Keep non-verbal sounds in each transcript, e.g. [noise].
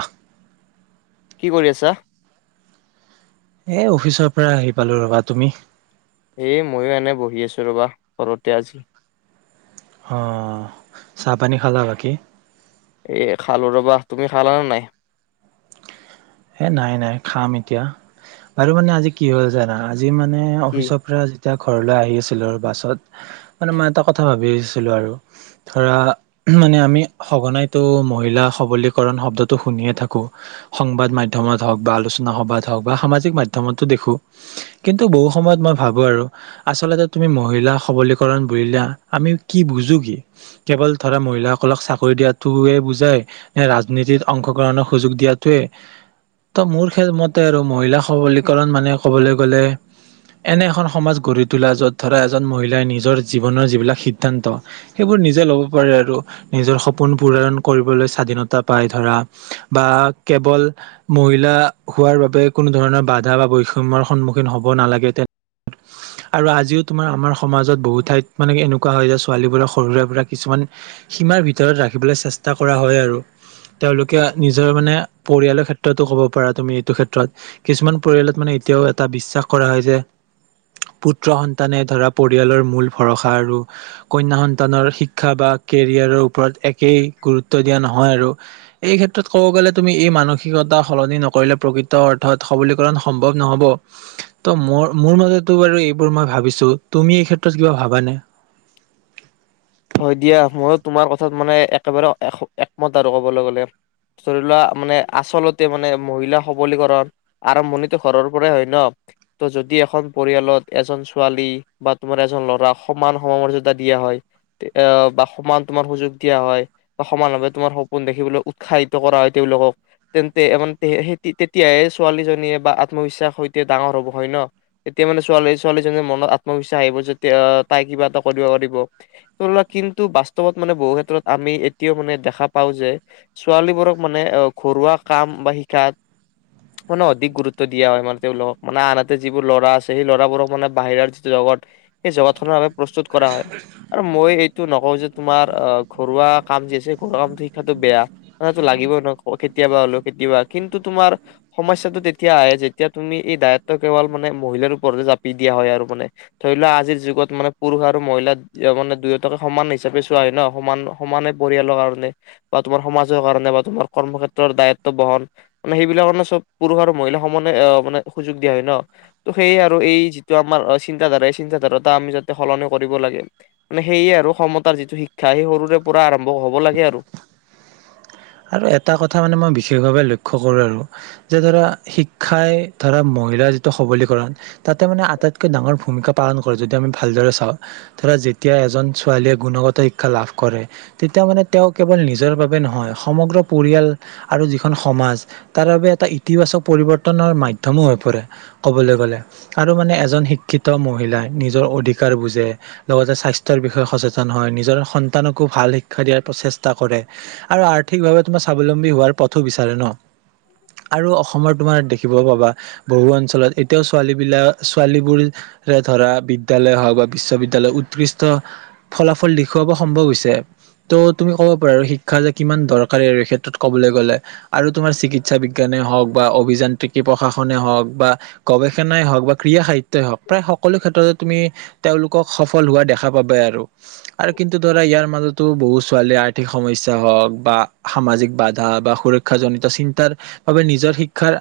আফ! [unintelligible] কি কৰি আছা? এ অফিচৰ পৰা আহি পালো ৰবা, তুমি? এ ময়ো এনে বহি আছোঁ ৰবা। ঘৰতে আজি। অঁ চাহ পানী খালা বাকি? এ খালো ৰবা, তুমি খালা নে নাই? এ নাই নাই, খাম এতিয়া, বাৰু মানে আজি কি হ'ল জানা আজি মানে কি? অফিচৰ পৰা এতিয়া ঘৰলৈ আহি আছিলোঁ আৰু বাছত। মানে মই এটা কথা ভাবিছিলো আৰু, ধৰা মানে আমি সঘনাইতো মহিলা সবলীকৰণ শব্দটো শুনিয়ে থাকো, সংবাদ মাধ্যমত হওঁক বা আলোচনা সভাত হওঁক, বা সামাজিক মাধ্যমতো দেখো। কিন্তু বহু সময়ত মই ভাবো আৰু আচলতে তুমি মহিলা সবলীকৰণ বলা আমি কি বুজো, কি? কেৱল ধৰা মহিলাসকলক চাকৰি দিয়াটোৱে বুজাই? নে ৰাজনীতিত অংশগ্ৰহণৰ সুযোগ দিয়াটোৱে ত' মোৰ ক্ষেত্ৰ, মতে আৰু মহিলা সবলীকৰণ মানে কবলৈ গ'লে এনে এখন সমাজ গঢ়ি তোলা, য'ত ধৰা এজন মহিলাই নিজৰ জীৱনৰ যিবিলাক সিদ্ধান্ত, সেইবোৰ নিজে ল'ব পাৰে আৰু নিজৰ সপোন পূৰণ কৰিবলৈ স্বাধীনতা পায় ধৰা, বা কেৱল মহিলা হোৱাৰ বাবে কোনো ধৰণৰ বাধা বা বৈষম্যৰ সন্মুখীন হ'ব নালাগে, তে আৰু আজিও তোমাৰ আমাৰ সমাজত বহুত ঠাইত মানে এনেকুৱা হয় যে ছোৱালীবোৰ সৰু সুৰা পৰা কিছুমান সীমাৰ ভিতৰত ৰাখিবলৈ চেষ্টা কৰা হয় আৰু তেওঁলোকে নিজৰ মানে পৰিয়ালৰ ক্ষেত্ৰতো ক'ব পাৰা তুমি এইটো ক্ষেত্ৰত, কিছুমান পৰিয়ালত মানে এতিয়াও এটা বিশ্বাস কৰা হয় যে পুত্ৰ সন্তানে ধৰা পৰিয়ালৰ মূল ভৰসা আৰু কন্যা সন্তানৰ শিক্ষা বা কেৰিয়াৰৰ ওপৰত একেই গুৰুত্ব দিয়া নহয় আৰু এই ক্ষেত্ৰত ক'ব গ'লে তুমি এই মানসিকতা সলনি নকৰিলে প্ৰকৃত অৰ্থত সবলীকৰণ সম্ভৱ নহ'ব, ত ম মোৰ মতেতো বাৰু এইবোৰ মই ভাবিছো, তুমি এই ক্ষেত্ৰত কিবা ভাবানে? হয় দিয়া, ময়ো তোমাৰ কথাত মানে একেবাৰে একমত আৰু কবলৈ গ'লে ধৰি লোৱা, মানে আচলতে মানে মহিলা সবলীকৰণ আৰম্ভণিতো ঘৰৰ পৰাই হয় ন, ত যদি এখন পৰিয়ালত এজন ছোৱালী বা তোমাৰ এজন ল'ৰাক সমান সমমৰ্যদা দিয়া হয় বা সমান তোমাৰ সুযোগ দিয়া হয়, বা সমান ভাৱে তোমাৰ সপোন দেখিবলৈ উৎসাহিত কৰা হয় তেওঁওলোকক, তেন্তে তেতিয়াহে ছোৱালীজনীয়ে বা আত্মবিশ্বাস সৈতে ডাঙৰ হব হয় ন, তেতিয়া মানে ছোৱালী ছোৱালীজনীৰ মনত আত্মবিশ্বাস আহিব যে, তাই কিবা এটা কৰিব পাৰিব সেইবিলাক কিন্তু বাস্তৱত মানে বহু ক্ষেত্ৰত আমি এতিয়াও মানে দেখা পাওঁ যে, ছোৱালীবোৰক মানে ঘৰুৱা কাম বা শিকাত মানে অধিক গুৰুত্ব দিয়া হয়, মানে তেওঁলোকক মানে, আনহাতে যিবোৰ ল'ৰা আছে সেই ল'ৰাবোৰক মানে বাহিৰৰ যিটো জগত সেই জগতখনৰ বাবে প্ৰস্তুত কৰা হয়। মই এইটো নকওঁ যে, তোমাৰ আহ ঘৰুৱা কাম যি আছে ঘৰুৱা কাম শিক্ষাটো বেয়া মানে সেইটো লাগিবই নহ, কেতিয়াবা হলো কেতিয়াবা, কিন্তু তোমাৰ সমস্যাটো তেতিয়া আহে যেতিয়া তুমি এই দায়িত্ব কেৱল মানে মহিলাৰ ওপৰতে জাপি দিয়া হয় আৰু মানে ধৰি লোৱা আজিৰ যুগত মানে পুৰুষ আৰু মহিলা মানে দুয়োটাকে সমান হিচাপে চোৱা হয় ন, সমান-সমানে পৰিয়ালৰ কাৰণে বা তোমাৰ সমাজৰ কাৰণে বা তোমাৰ কৰ্মক্ষেত্ৰৰ দায়িত্ব বহন মানে সেইবিলাকাৰণে চব পুৰুষ আৰু মহিলা সমানে মানে সুযোগ দিয়া হয় ন, ত সেইয়ে আৰু এই যিটো আমাৰ চিন্তাধাৰা এই চিন্তাধাৰাটা আমি যাতে সলনি কৰিব লাগে। মানে সেয়ে আৰু সমতাৰ যিটো শিক্ষা সেই সৰুৰে পৰা আৰম্ভ হ'ব লাগে আৰু। আৰু এটা কথা মানে মই বিশেষভাৱে লক্ষ্য কৰো আৰু, যে ধৰা, শিক্ষাই ধৰা মহিলাৰ যিটো সবলীকৰণ তাতে মানে আটাইতকৈ ডাঙৰ ভূমিকা পালন কৰে, যদি আমি ভালদৰে চাওঁ ধৰা যেতিয়া এজন ছোৱালীয়ে গুণগত শিক্ষা লাভ কৰে, তেতিয়া মানে তেওঁ কেৱল নিজৰ বাবে নহয় সমগ্ৰ পৰিয়াল আৰু যিখন সমাজ তাৰ বাবে এটা ইতিবাচক পৰিৱৰ্তনৰ মাধ্যমো হৈ পৰে, ক'বলৈ গ'লে আৰু মানে এজন শিক্ষিত মহিলাই নিজৰ অধিকাৰ বুজে লগতে স্বাস্থ্যৰ বিষয়ে সচেতন হয়, নিজৰ সন্তানকো ভাল শিক্ষা দিয়াৰ প্ৰচেষ্টা কৰে আৰু- আৰু সঠিকভাৱে তোমাৰ স্বাৱলম্বী হোৱাৰ পথো বিচাৰে ন আৰু অসমত তোমাৰ দেখিব পাবা, বহু অঞ্চলত এতিয়াও ছোৱালী বিলাক, ছোৱালীবোৰৰে ধৰা বিদ্যালয় হওক বা বিশ্ববিদ্যালয় উৎকৃষ্ট ফলাফল দেখুৱাব সম্ভৱ হৈছে, ত' তুমি ক'ব পাৰা শিক্ষা যে কিমান দৰকাৰী আৰু এই ক্ষেত্ৰত ক'বলৈ গ'লে আৰু তোমাৰ চিকিৎসা বিজ্ঞানে হওক বা অভিযান্ত্ৰিকী প্ৰশাসনে হওক বা গৱেষণাই হওঁক বা ক্ৰীড়া সাহিত্যই হওঁক, প্ৰায় সকলো ক্ষেত্ৰতে তুমি তেওঁলোকক সফল হোৱা দেখা পাবাই আৰু, আৰু কিন্তু ধৰা ইয়াৰ মাজতো বহু ছোৱালীৰ আৰ্থিক সমস্যা হওক বা সামাজিক বাধা বা সুৰক্ষাজনিত চিন্তাৰ বাবে নিজৰ শিক্ষাৰ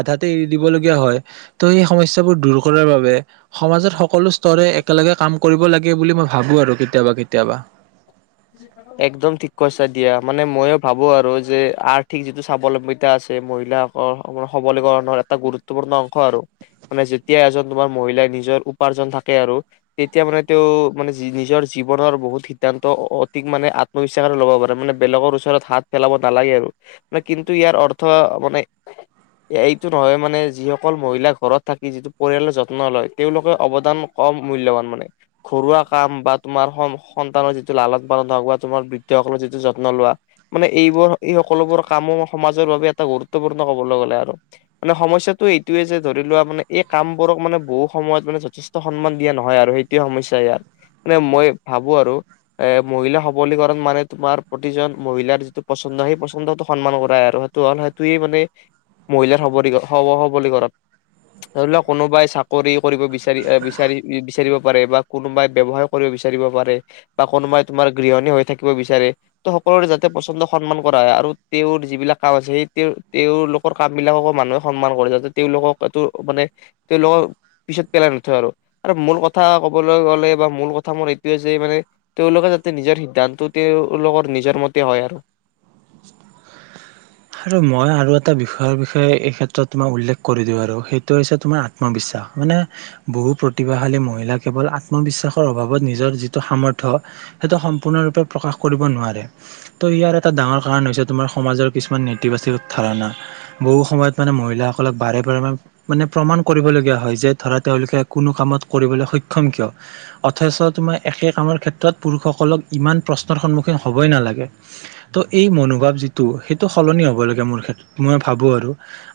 আধাত এৰি দিব লগীয়া হয়, ত' সেই সমস্যাবোৰ দূৰ কৰাৰ বাবে সমাজত সকলো স্তৰে একেলগে কাম কৰিব লাগে বুলি মই ভাবো আৰু, কেতিয়াবা-কেতিয়াবা। একদম ঠিক কৈছা দিয়া, মানে ময়ো ভাবো আৰু যে আৰ্থিক যিটো স্বাৱলম্বিতা আছে, মহিলাসকল সবলীকৰণৰ এটা গুৰুত্বপূৰ্ণ অংশ আৰু মানে যেতিয়া এজন তোমাৰ মহিলাই নিজৰ উপাৰ্জন থাকে আৰু তেতিয়া মানে তেওঁ মানে নিজৰ জীৱনৰ বহুত সিদ্ধান্ত অতিক মানে আত্মবিশ্বাসৰে ল'ব পাৰে, মানে বেলেগৰ ওচৰত হাত পেলাব নালাগে আৰু, কিন্তু ইয়াৰ অৰ্থ মানে এইটো নহয় মানে, যিসকল মহিলা ঘৰত থাকি যিটো পৰিয়ালৰ যত্ন লয় তেওঁলোকে অৱদান কম মূল্যবান মানে, ঘৰুৱা কাম বা তোমাৰ সন্তানৰ যি টো লালন-পালন হওক বা তোমাৰ বৃদ্ধসকলে যিটো যত্ন লোৱা, মানে এইবোৰ এই সকলোবোৰ কামো সমাজৰ বাবে এটা গুৰুত্বপূৰ্ণ কবলৈ গ'লে আৰু মানে সমস্যাটো এইটোয়ে যে, ধৰি লোৱা মানে এই কামবোৰক মানে বহু সময়ত মানে যথেষ্ট সন্মান দিয়া নহয় আৰু সেইটোৱে সমস্যাই ইয়াৰ, মানে মই ভাবো আৰু এ মহিলাৰ সবলীকৰণ মানে, তোমাৰ প্ৰতিজন মহিলাৰ যিটো পচন্দ সেই পচন্দটো সন্মান কৰাই আৰু সেইটো হ'ল সেইটোৱেই মানে মহিলাৰ সলী স সবলীকৰণ ধৰি লওক কোনোবাই চাকৰি কৰিব বিচাৰে বিচাৰি-বিচাৰি-বিচাৰিব পাৰে বা কোনোবাই ব্যৱহাৰ কৰি বিচাৰিব পাৰে বা কোনোবাই তোমাৰ গৃহণী হৈ থাকিব বিচাৰে, তো সকলোৰে যাতে পচন্দ সন্মান কৰা হয় আৰু তেওঁৰ যিবিলাক কাম আছে সেই তেওঁলোকৰ কাম বিলাককো মানুহে সন্মান কৰে যাতে, তেওঁলোকক এইটো মানে তেওঁলোকক পিছত পেলাই নথয় আৰু, আৰু মূল কথা ক'বলৈ গ'লে বা মূল কথা মোৰ এইটোৱে যে মানে তেওঁলোকে যাতে নিজৰ সিদ্ধান্ত তেওঁলোকৰ নিজৰ মতে হয় আৰু। আৰু মই আৰু এটা বিষয়ৰ বিষয়ে এই ক্ষেত্ৰত তোমাক উল্লেখ কৰি দিওঁ আৰু, সেইটো হৈছে তোমাৰ আত্মবিশ্বাস মানে বহু প্ৰতিভাশালী মহিলা কেৱল আত্মবিশ্বাসৰ অভাৱত নিজৰ যিটো সামৰ্থয়, সেইটো সম্পূৰ্ণৰূপে প্ৰকাশ কৰিব নোৱাৰে, ত' ইয়াৰ এটা ডাঙৰ কাৰণ হৈছে তোমাৰ সমাজৰ কিছুমান নেটবাচীক ধাৰনা বহু সময়ত, মানে মহিলাসকলক বাৰে-বাৰে মানে প্ৰমাণ কৰিবলগীয়া হয় যে, ধৰা তেওঁলোকে কোনো কামত কৰিবলৈ সক্ষম কিয়, অথচ তোমাৰ একে কামৰ ক্ষেত্ৰত পুৰুষসকলক ইমান প্ৰশ্নৰ সন্মুখীন হ'বই নালাগে, ত' এই মনোভাৱ যিটো টো সলনি হ'ব লাগে মোৰ ক্ষেত্ৰত, মই ভাবো আৰু,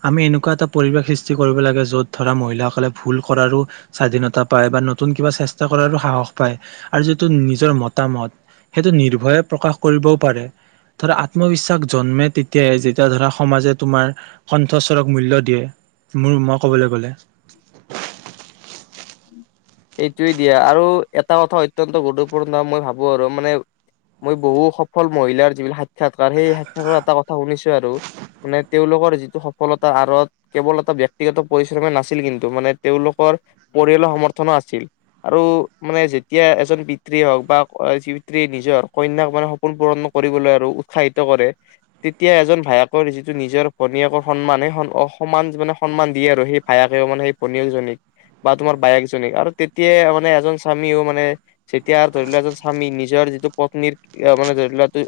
আমি এনেকুৱা এটা পৰিৱেশ সৃষ্টি কৰিব লাগে, য'ত ধৰা মহিলাসকলে ভুল কৰাৰো স্বাধীনতা পায় বা নতুন কিবা চেষ্টা কৰাৰো সাহস পায় আৰু যিটো নিজৰ মতামত সেইটো নিৰ্ভয়ে প্ৰকাশ কৰিবও পাৰে, ধৰা আত্মবিশ্বাস জন্মে তেতিয়াই, যেতিয়া ধৰা সমাজে তোমাৰ কণ্ঠস্বৰক মূল্য দিয়ে, মোৰ মই ক'বলৈ গ'লে এইটোৱেই দিয়া আৰু এটা কথা অত্যন্ত গুৰুত্বপূৰ্ণ, মই ভাবো আৰু মানে মই বহু সফল মহিলাৰ যিবিলাক সাক সাক্ষাৎকাৰ, সেই সাক্ষাৎকাৰ এটা কথা শুনিছোঁ আৰু মানে তেওঁলোকৰ যিটো সফলতা আঁৰত কেৱল এটা ব্যক্তিগত পৰিশ্ৰমে নাছিল। কিন্তু মানে তেওঁলোকৰ পৰিয়ালৰ সমৰ্থনো আছিল, আৰু মানে যেতিয়া এজন পিতৃয়ে হওক বা পিতৃয়ে নিজৰ কন্যাক মানে সপোন পূৰণ কৰিবলৈ আৰু উৎসাহিত কৰে, তেতিয়া এজন ভায়েকৰ যিটো নিজৰ ভনীয়েকৰ সন্মান সেই সমান মানে সন্মান দিয়ে আৰু সেই ভায়েকেও মানে সেই ভনীয়েকজনীক বা তোমাৰ বায়েকজনীক আৰু তেতিয়া মানে, এজন স্বামীও মানে যেতিয়া ধৰি লোৱা, এজন স্বামী নিজৰ যিটো পত্নীৰ মানে ধৰি লোৱা,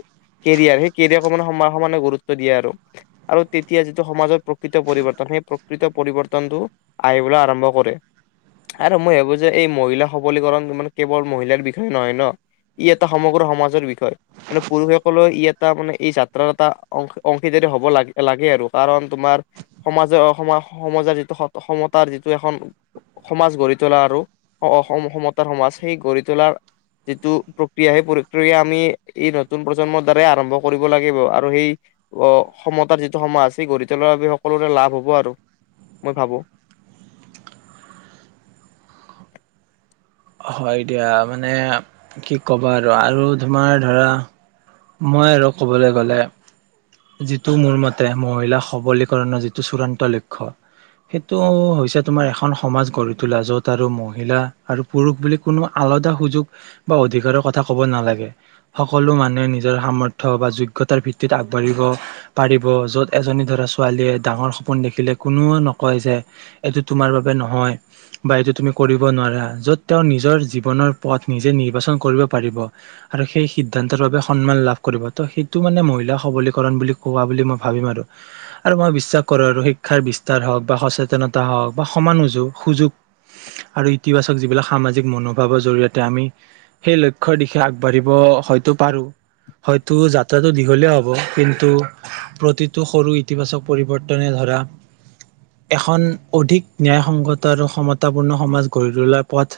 কেৰিয়াৰ সেই কেৰিয়াৰক মানে সম-সমানে গুৰুত্ব দিয়ে আৰু, আৰু তেতিয়া যিটো সমাজৰ প্ৰকৃত পৰিৱৰ্তন সেই প্ৰকৃত পৰিৱৰ্তন টো আহিবলৈ আৰম্ভ কৰে। আৰু মই ভাবো যে এই মহিলা সবলীকৰণ মানে কেৱল মহিলাৰ বিষয়ে নহয় ন, ই এটা সমগ্ৰ সমাজৰ বিষয়, মানে পুৰুষসকলেও ই এটা মানে এই যাত্ৰাৰ এটাংশ অংশীদাৰী হব লাগে-লাগে আৰু কাৰণ তোমাৰ সমাজৰ সম সমাজৰ যিটো সমতাৰ যিটো এখন সমাজ গঢ়ি তোলা আৰু সমতাৰ সমাজ, সেই গঢ়ি তোলাৰ যিটো প্ৰক্ৰিয়া সেই প্ৰক্ৰিয়া আমি এই নতুন প্ৰজন্মৰ দ্বাৰাই আৰম্ভ কৰিব লাগিব, আৰু সেই অহ সমতাৰ যিটো সমাজ সেই গঢ়ি তোলাৰ বাবে সকলোৰে লাভ হব আৰু মই ভাবো। হয় দিয়া, মানে কি ক'বা আৰু-আৰু তোমাৰ ধৰা মই আৰু কবলৈ গ'লে যিটো মোৰ মতে মহিলা সবলীকৰণৰ যিটো চূড়ান্ত লক্ষ্য সেইটো হৈছে- তোমাৰ এখন সমাজ গঢ়ি তোলা যত আৰু মহিলা আৰু পুৰুষ বুলি কোনো আলদা সুযোগ বা অধিকাৰৰ কথা ক'ব নালাগে। সকলো মানুহে যাৰ সমথ বা যোগ্যতাৰ ভিত্তিত আগবাঢ়িব পাৰিব, য'ত এজনী ধৰা ছোৱালীয়ে ডাঙৰ সপোন দেখিলে কোনোয়ে নকয় যে এইটো তোমাৰ বাবে নহয় বা এইটো তুমি কৰিব নোৱাৰা, য'ত তেওঁ নিজৰ জীৱনৰ পথ নিজে নিৰ্বাচন কৰিব পাৰিব আৰু সেই সিদ্ধান্তৰ বাবে সন্মান লাভ কৰিব, ত' সেইটো মানে মহিলাক সবলীকৰণ বুলি কোৱা বুলি মই ভাবিম আৰু, আৰু মই বিশ্বাস কৰো আৰু শিক্ষাৰ বিস্তাৰ হওঁক বা সচেতনতা হওঁক বা সমান সুযোগ আৰু ইতিবাচক যিবিলাক সামাজিক মনোভাৱৰ জৰিয়তে আমি সেই লক্ষ্যৰ দিশে আগবাঢ়িব হয়তো পাৰো। হয়তো যাত্ৰাটো দীঘলীয়া হব কিন্তু প্ৰতিটো সৰু ইতিবাচক পৰিৱৰ্তনে ধৰা এখন অধিক ন্যায়সংগত আৰু সমতাপূৰ্ণ সমাজ গঢ়ি তোলাৰ পথ,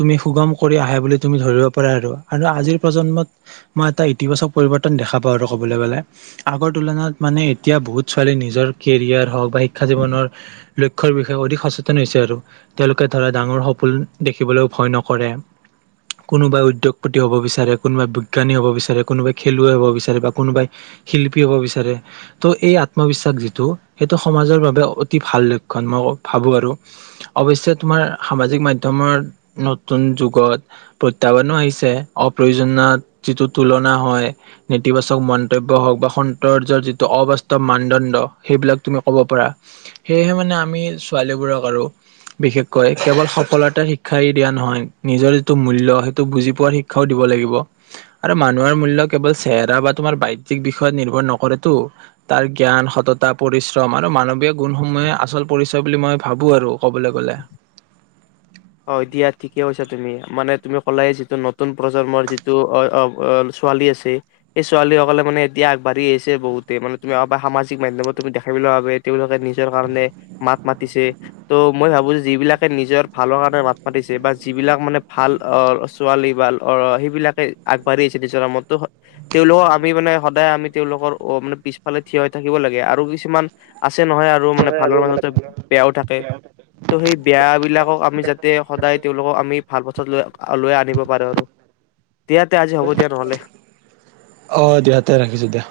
তুমি সুগম কৰি আহা বুলি তুমি ধৰিব পাৰা আৰু আৰু আজিৰ প্ৰজন্মত মই এটা ইতিবাচক পৰিৱৰ্তন দেখা পাওঁ আৰু কবলৈ গলে আগৰ তুলনাত মানে এতিয়া বহুত ছোৱালী নিজৰ কেৰিয়াৰ হওঁক বা শিক্ষা জীৱনৰ লক্ষ্যৰ বিষয়ে অধিক সচেতন হৈছে আৰু তেওঁলোকে ধৰা ডাঙৰ সপোন দেখিবলৈ ভয় নকৰে কোনোবা উদ্যোগপতি হব বিচাৰে কোনোবা বিজ্ঞানী হ'ব বিচাৰে, কোনোবাই খেলুৱৈ হ'ব বিচাৰে, বা কোনোবাই শিল্পী হ'ব বিচাৰে, ত' এই আত্মবিশ্বাস যিটো সেইটো সমাজৰ বাবে অতি ভাল লক্ষণ মই ভাবো আৰু, অৱশ্যে তোমাৰ সামাজিক মাধ্যমৰ নতুন যুগত প্ৰত্যাহ্বানো আহিছে অপ্ৰয়োজনত যিটো তুলনা হয় নেতিবাচক মন্তব্য হওঁক বা সৌন্দৰ্য্য যিটো অবাস্তৱ মানদণ্ড সেইবিলাক তুমি ক'ব পাৰা সেয়েহে মানে আমি ছোৱালীবোৰক আৰু বিশেষকৈ কেৱল সফলতাৰ শিক্ষাই দিয়া নহয় নিজৰ যিটো মূল্য সেইটো বুজি পোৱাৰ শিক্ষাও দিব লাগিব। আৰু মানুহৰ মূল্য কেৱল চেহেৰা বা তোমাৰ বাহ্যিক বিষয়ত নিৰ্ভৰ নকৰেতো, তাৰ জ্ঞান সততা পৰিশ্ৰম আৰু মানৱিয় গুণসমূহে আচল পৰিচয় বুলি মই ভাবোঁ আৰু ক'বলৈ গ'লে। অ এ দিয়া ঠিকে কৈছা তুমি মানে তুমি কলায়ে যিটো নতুন প্ৰজন্মৰ যিটো ছোৱালী আছে সেই ছোৱালী সকলে মানে এতিয়া আগবাঢ়ি আহিছে বহুতে মানে তুমিব সামাজিক মাধ্যমত তুমি দেখাবলৈ ভাবে তেওঁলোকে নিজৰ কাৰণে মাত মাতিছে ত' মই ভাবো যে য বিলাকে নিজৰ ভালৰ কাৰণে মাত মাতিছে বা যিবিলাক মানে ভাল অ ছোৱালী বা সেইবিলাকে আগবাঢ়ি আহিছে নিজৰ নামত ত তেওঁলোকক আমি মানে সদায় আমি তেওঁলোকৰ অ মানে পিছফালে থিয় হৈ থাকিব লাগে আৰু কিছুমান আছে নহয় আৰু মানে ভালৰ মাজতে বেয়াও থাকে, ত সেই বেয়া বিলাকক সদায় তেওঁলোকক আমি ভাল পথত লৈ লৈ নিব পাৰো আৰু, দিয়া তে আজি হ'ব দিয়া নহলে। অ দিয়া তে ৰাখিছো দিয়া।